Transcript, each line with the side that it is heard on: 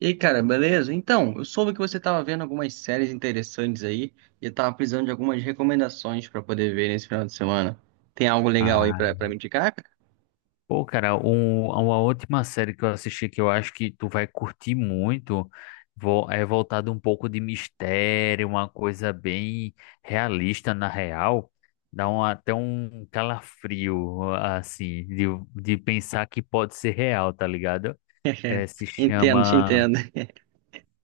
right: E aí, cara, beleza? Então, eu soube que você estava vendo algumas séries interessantes aí e eu tava precisando de algumas recomendações para poder ver nesse final de semana. Tem algo legal aí pra
left: Ah,
right: para me indicar, cara?
left: pô, cara, uma última série que eu assisti que eu acho que tu vai curtir muito é voltado um pouco de mistério, uma coisa bem realista na real. Dá até um calafrio, assim, de pensar que pode ser real, tá ligado? É, se
right: Entendo, te
left: chama,
right: entendo.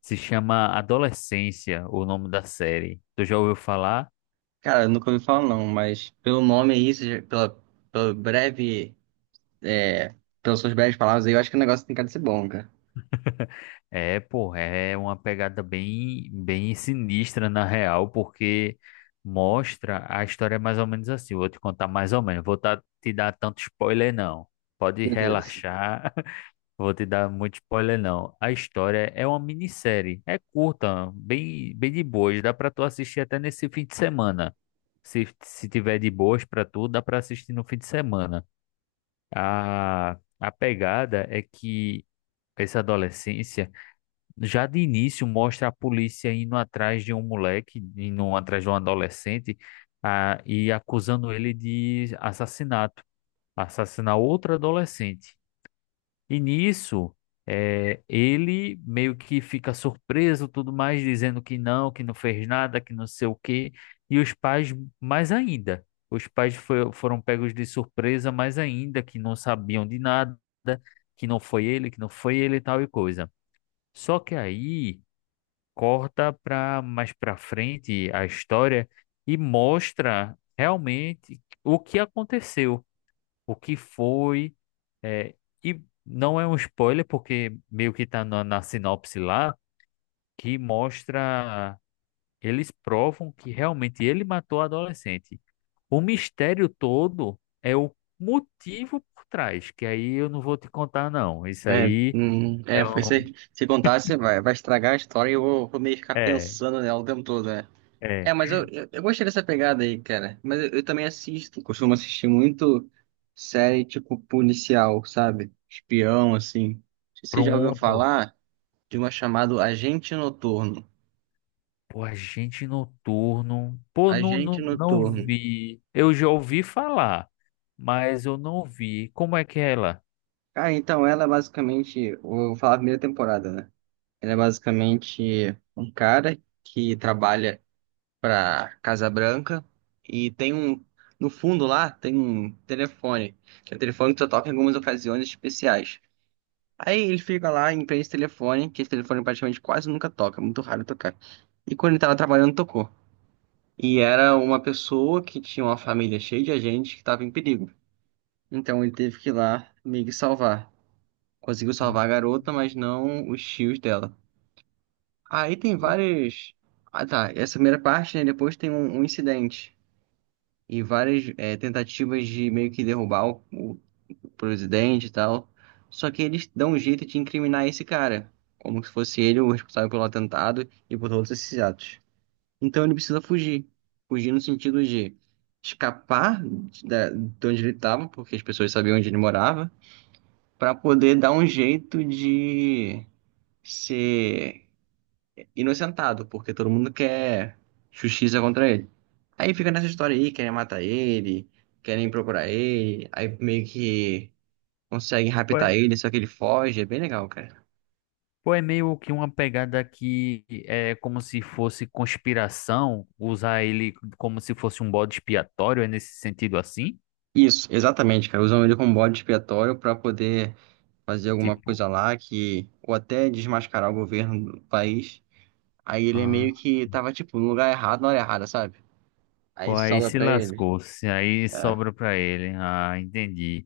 left: se chama Adolescência, o nome da série. Tu já ouviu falar?
right: Cara, eu nunca ouvi falar não, mas pelo nome aí, pela é, pelas suas breves palavras aí, eu acho que o negócio tem cara de ser bom, cara.
left: É, pô, é uma pegada bem sinistra na real, porque mostra a história mais ou menos assim. Vou te contar mais ou menos. Vou te dar tanto spoiler, não. Pode
right: Meu Deus.
left: relaxar. Vou te dar muito spoiler, não. A história é uma minissérie. É curta, bem de boas. Dá pra tu assistir até nesse fim de semana. Se se, tiver de boas pra tu, dá pra assistir no fim de semana. A pegada é que essa adolescência. Já de início mostra a polícia indo atrás de um moleque, indo atrás de um adolescente, e acusando ele de assassinato, assassinar outra adolescente. E nisso, ele meio que fica surpreso, tudo mais, dizendo que não fez nada, que não sei o quê. E os pais, mais ainda, os pais foram pegos de surpresa, mais ainda, que não sabiam de nada, que não foi ele, e tal e coisa. Só que aí corta para mais para frente a história e mostra realmente o que aconteceu, o que foi, é, e não é um spoiler porque meio que está na sinopse lá que mostra eles provam que realmente ele matou a adolescente. O mistério todo é o motivo por trás, que aí eu não vou te contar não. Isso
right: É,
left: aí é
right: Porque
left: um,
right: se contar, você vai, vai estragar a história e eu vou, vou meio que ficar
left: é,
right: pensando nela o tempo todo, né?
left: é
right: É, mas eu gostei dessa pegada aí, cara. Mas eu também assisto, costumo assistir muito série tipo policial, sabe? Espião, assim. Não sei se você já ouviu
left: Pronto.
right: falar de uma chamada Agente Noturno?
left: Pô, Agente Noturno. Pô,
right: Agente
left: não
right: Noturno.
left: vi. Eu já ouvi falar, mas eu não vi. Como é que é ela?
right: Ah, então ela é basicamente, vou falar a primeira temporada, né? Ela é basicamente um cara que trabalha pra Casa Branca e tem um, no fundo lá, tem um telefone, que é um telefone que só toca em algumas ocasiões especiais. Aí ele fica lá e prende esse telefone, que esse telefone praticamente quase nunca toca, muito raro tocar. E quando ele tava trabalhando, tocou. E era uma pessoa que tinha uma família cheia de gente que tava em perigo. Então ele teve que ir lá meio que salvar. Conseguiu salvar a
left: Hum.
right: garota, mas não os tios dela. Aí tem vários. Ah tá, essa primeira parte, né? Depois tem um incidente. E tentativas de meio que derrubar o presidente e tal. Só que eles dão um jeito de incriminar esse cara, como se fosse ele o responsável pelo atentado e por todos esses atos. Então ele precisa fugir. Fugir no sentido de escapar de onde ele estava, porque as pessoas sabiam onde ele morava, para poder dar um jeito de ser inocentado, porque todo mundo quer justiça contra ele. Aí fica nessa história aí, querem matar ele, querem procurar ele, aí meio que conseguem
left: Pô,
right: raptar
left: é
right: ele, só que ele foge, é bem legal, cara.
left: pô, é meio que uma pegada que é como se fosse conspiração, usar ele como se fosse um bode expiatório, é nesse sentido assim?
right: Isso, exatamente, cara. Usam ele como bode expiatório pra poder fazer alguma
left: Tipo,
right: coisa lá que, ou até desmascarar o governo do país. Aí ele é meio
left: ah,
right: que tava, tipo, no lugar errado, na hora errada, sabe?
left: pô,
right: Aí
left: aí
right: sobra
left: se
right: pra ele.
left: lascou, se aí
right: É,
left: sobra pra ele. Ah, entendi.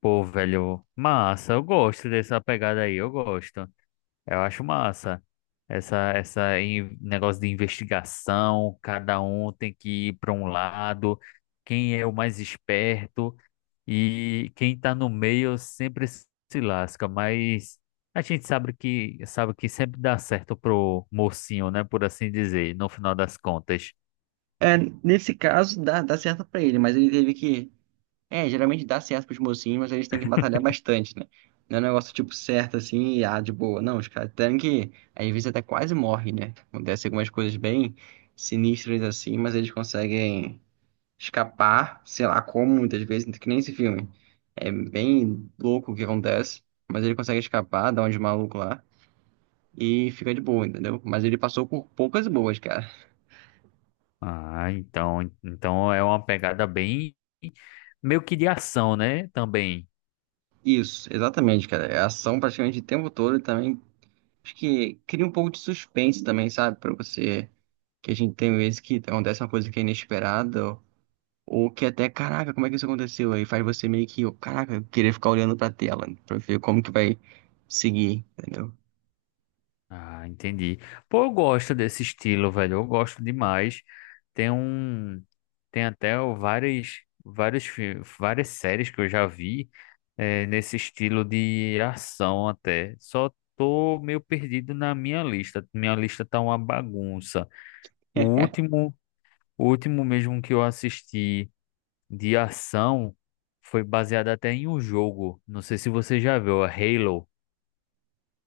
left: Pô, velho, massa, eu gosto dessa pegada aí, eu gosto. Eu acho massa. Negócio de investigação, cada um tem que ir para um lado, quem é o mais esperto e quem está no meio sempre se lasca, mas a gente sabe que sempre dá certo pro mocinho, né, por assim dizer, no final das contas.
right: é, nesse caso dá, dá certo pra ele, mas ele teve que é, geralmente dá certo pros mocinhos, mas eles têm que batalhar bastante, né? Não é um negócio tipo certo assim, e, ah, de boa. Não, os caras têm que. Às vezes até quase morre, né? Acontece algumas coisas bem sinistras assim, mas eles conseguem escapar, sei lá como, muitas vezes, que nem esse filme. É bem louco o que acontece, mas ele consegue escapar, dá um de maluco lá e fica de boa, entendeu? Mas ele passou por poucas boas, cara.
left: Ah, então é uma pegada bem meio que de ação, né, também.
right: Isso, exatamente, cara. É ação praticamente o tempo todo e também acho que cria um pouco de suspense também, sabe? Pra você. Que a gente tem vezes que acontece uma coisa que é inesperada, ou que até, caraca, como é que isso aconteceu? Aí faz você meio que, caraca, querer ficar olhando pra tela, né? Pra ver como que vai seguir, entendeu?
left: Ah, entendi. Pô, eu gosto desse estilo, velho. Eu gosto demais. Tem um, tem até várias séries que eu já vi nesse estilo de ação até. Só tô meio perdido na minha lista. Minha lista tá uma bagunça. O último, o último mesmo que eu assisti de ação foi baseado até em um jogo. Não sei se você já viu, a Halo.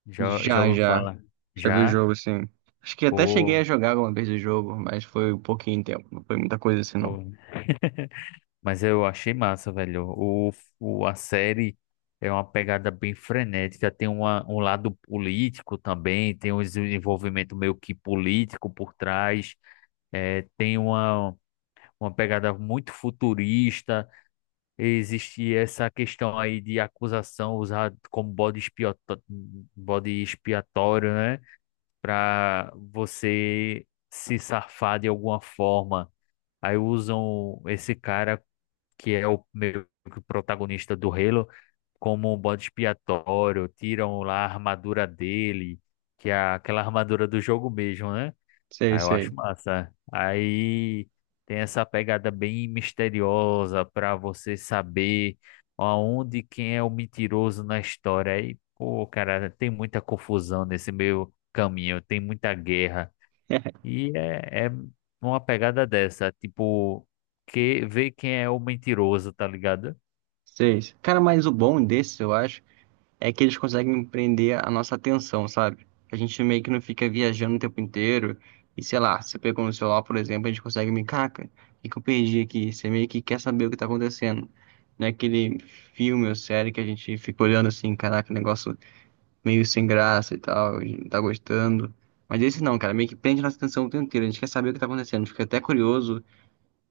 left: Já
right: Já,
left: ouviu
right: já.
left: falar?
right: Já vi o
left: Já?
right: jogo, sim. Acho que até cheguei a
left: Pô.
right: jogar alguma vez o jogo, mas foi um pouquinho tempo. Não foi muita coisa assim, não.
left: pô, Mas eu achei massa, velho. A série é uma pegada bem frenética. Um lado político também, tem um desenvolvimento meio que político por trás. Tem uma pegada muito futurista. Existe essa questão aí de acusação usada como bode expiatório, né? Para você se safar de alguma forma. Aí usam esse cara que é o meio que o protagonista do Halo, como um bode expiatório, tiram lá a armadura dele, que é aquela armadura do jogo mesmo, né?
right: Sei,
left: Aí eu acho
right: sei.
left: massa. Aí tem essa pegada bem misteriosa para você saber aonde quem é o mentiroso na história. Aí, pô, cara, tem muita confusão nesse meio caminho, tem muita guerra. É uma pegada dessa, tipo, que ver quem é o mentiroso, tá ligado?
right: Sei. Cara, mas o bom desse, eu acho. É que eles conseguem prender a nossa atenção, sabe? A gente meio que não fica viajando o tempo inteiro. E sei lá, você pegou no celular, por exemplo, a gente consegue me caca, o que que eu perdi aqui? Você meio que quer saber o que tá acontecendo. Não é aquele filme ou série que a gente fica olhando assim, caraca, negócio meio sem graça e tal, a gente não tá gostando. Mas esse não, cara, meio que prende nossa atenção o tempo inteiro. A gente quer saber o que tá acontecendo, fica até curioso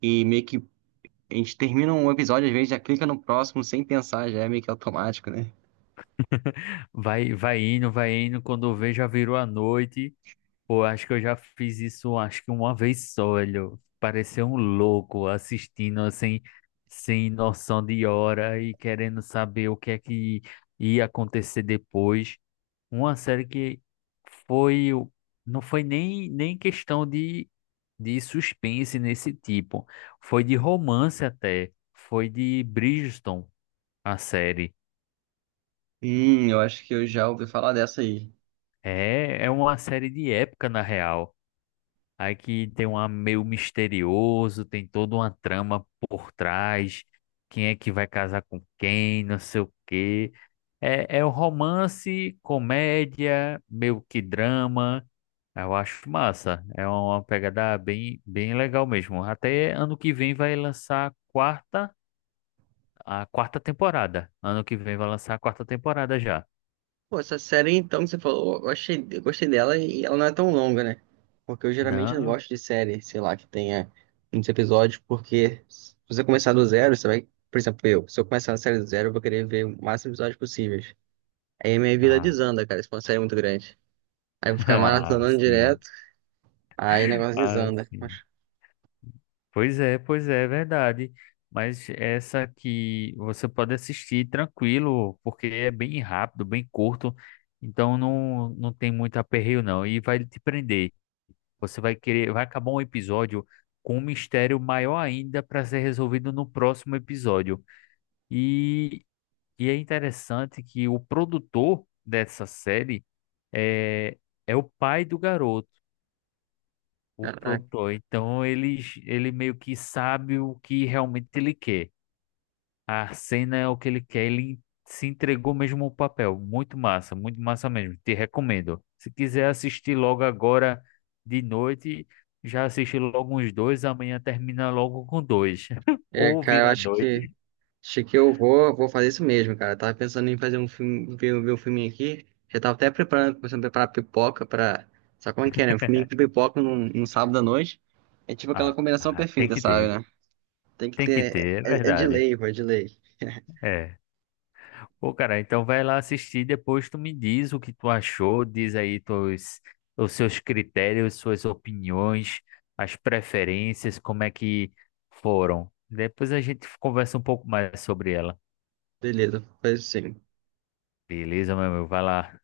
right: e meio que a gente termina um episódio, às vezes já clica no próximo sem pensar, já é meio que automático, né?
left: Vai vai indo, quando vê já virou a noite. Pô, acho que eu já fiz isso, acho que uma vez só, olho. Parecer um louco assistindo sem noção de hora e querendo saber o que é que ia acontecer depois. Uma série que foi, o- não foi nem questão de suspense nesse tipo. Foi de romance até. Foi de Bridgerton, a série.
right: Eu acho que eu já ouvi falar dessa aí.
left: É uma série de época, na real. Aí que tem um ar meio misterioso, tem toda uma trama por trás, quem é que vai casar com quem, não sei o quê. É um romance, comédia, meio que drama. Eu acho massa. É uma pegada bem legal mesmo. Até ano que vem vai lançar a quarta temporada. Ano que vem vai lançar a quarta temporada já.
right: Pô, essa série então que você falou, eu achei, eu gostei dela e ela não é tão longa, né? Porque eu geralmente não
left: Não?
right: gosto de série, sei lá, que tenha muitos episódios, porque se você começar do zero, você vai, por exemplo, eu, se eu começar na série do zero, eu vou querer ver o máximo de episódios possíveis. Aí minha vida
left: Ah,
right: desanda, cara, se for uma série muito grande. Aí eu vou ficar
left: ah,
right: maratonando
left: sim.
right: direto, aí o negócio
left: Ah,
right: desanda. Mas,
left: sim. Pois é, é verdade. Mas essa que você pode assistir tranquilo, porque é bem rápido, bem curto, então não tem muito aperreio não. E vai te prender. Você vai querer, vai acabar um episódio com um mistério maior ainda para ser resolvido no próximo episódio. E, e é interessante que o produtor dessa série é, é o pai do garoto o
right: caraca,
left: produtor. Ele meio que sabe o que realmente ele quer. A cena é o que ele quer, ele se entregou mesmo ao papel. Muito massa mesmo. Te recomendo. Se quiser assistir logo agora de noite, já assiste logo uns dois, amanhã termina logo com dois.
right: é,
left: Ou
right: cara, eu
left: vira à
right: acho que
left: noite.
right: acho que eu vou, vou fazer isso mesmo, cara. Eu tava pensando em fazer um filme, ver, ver um filminho aqui. Já tava até preparando, começando a preparar pipoca pra. Sabe como é que é, né? Um filminho com pipoca num sábado à noite. É tipo aquela combinação
left: Tem
right: perfeita,
left: que
right: sabe, né? Tem que ter.
left: ter, é
right: É, é de
left: verdade.
right: lei, pô, é de lei.
left: É. Pô, cara, então vai lá assistir, depois tu me diz o que tu achou, diz aí tuas, os seus critérios, suas opiniões, as preferências, como é que foram. Depois a gente conversa um pouco mais sobre ela.
right: Beleza, faz isso sim.
left: Beleza, meu amigo? Vai lá.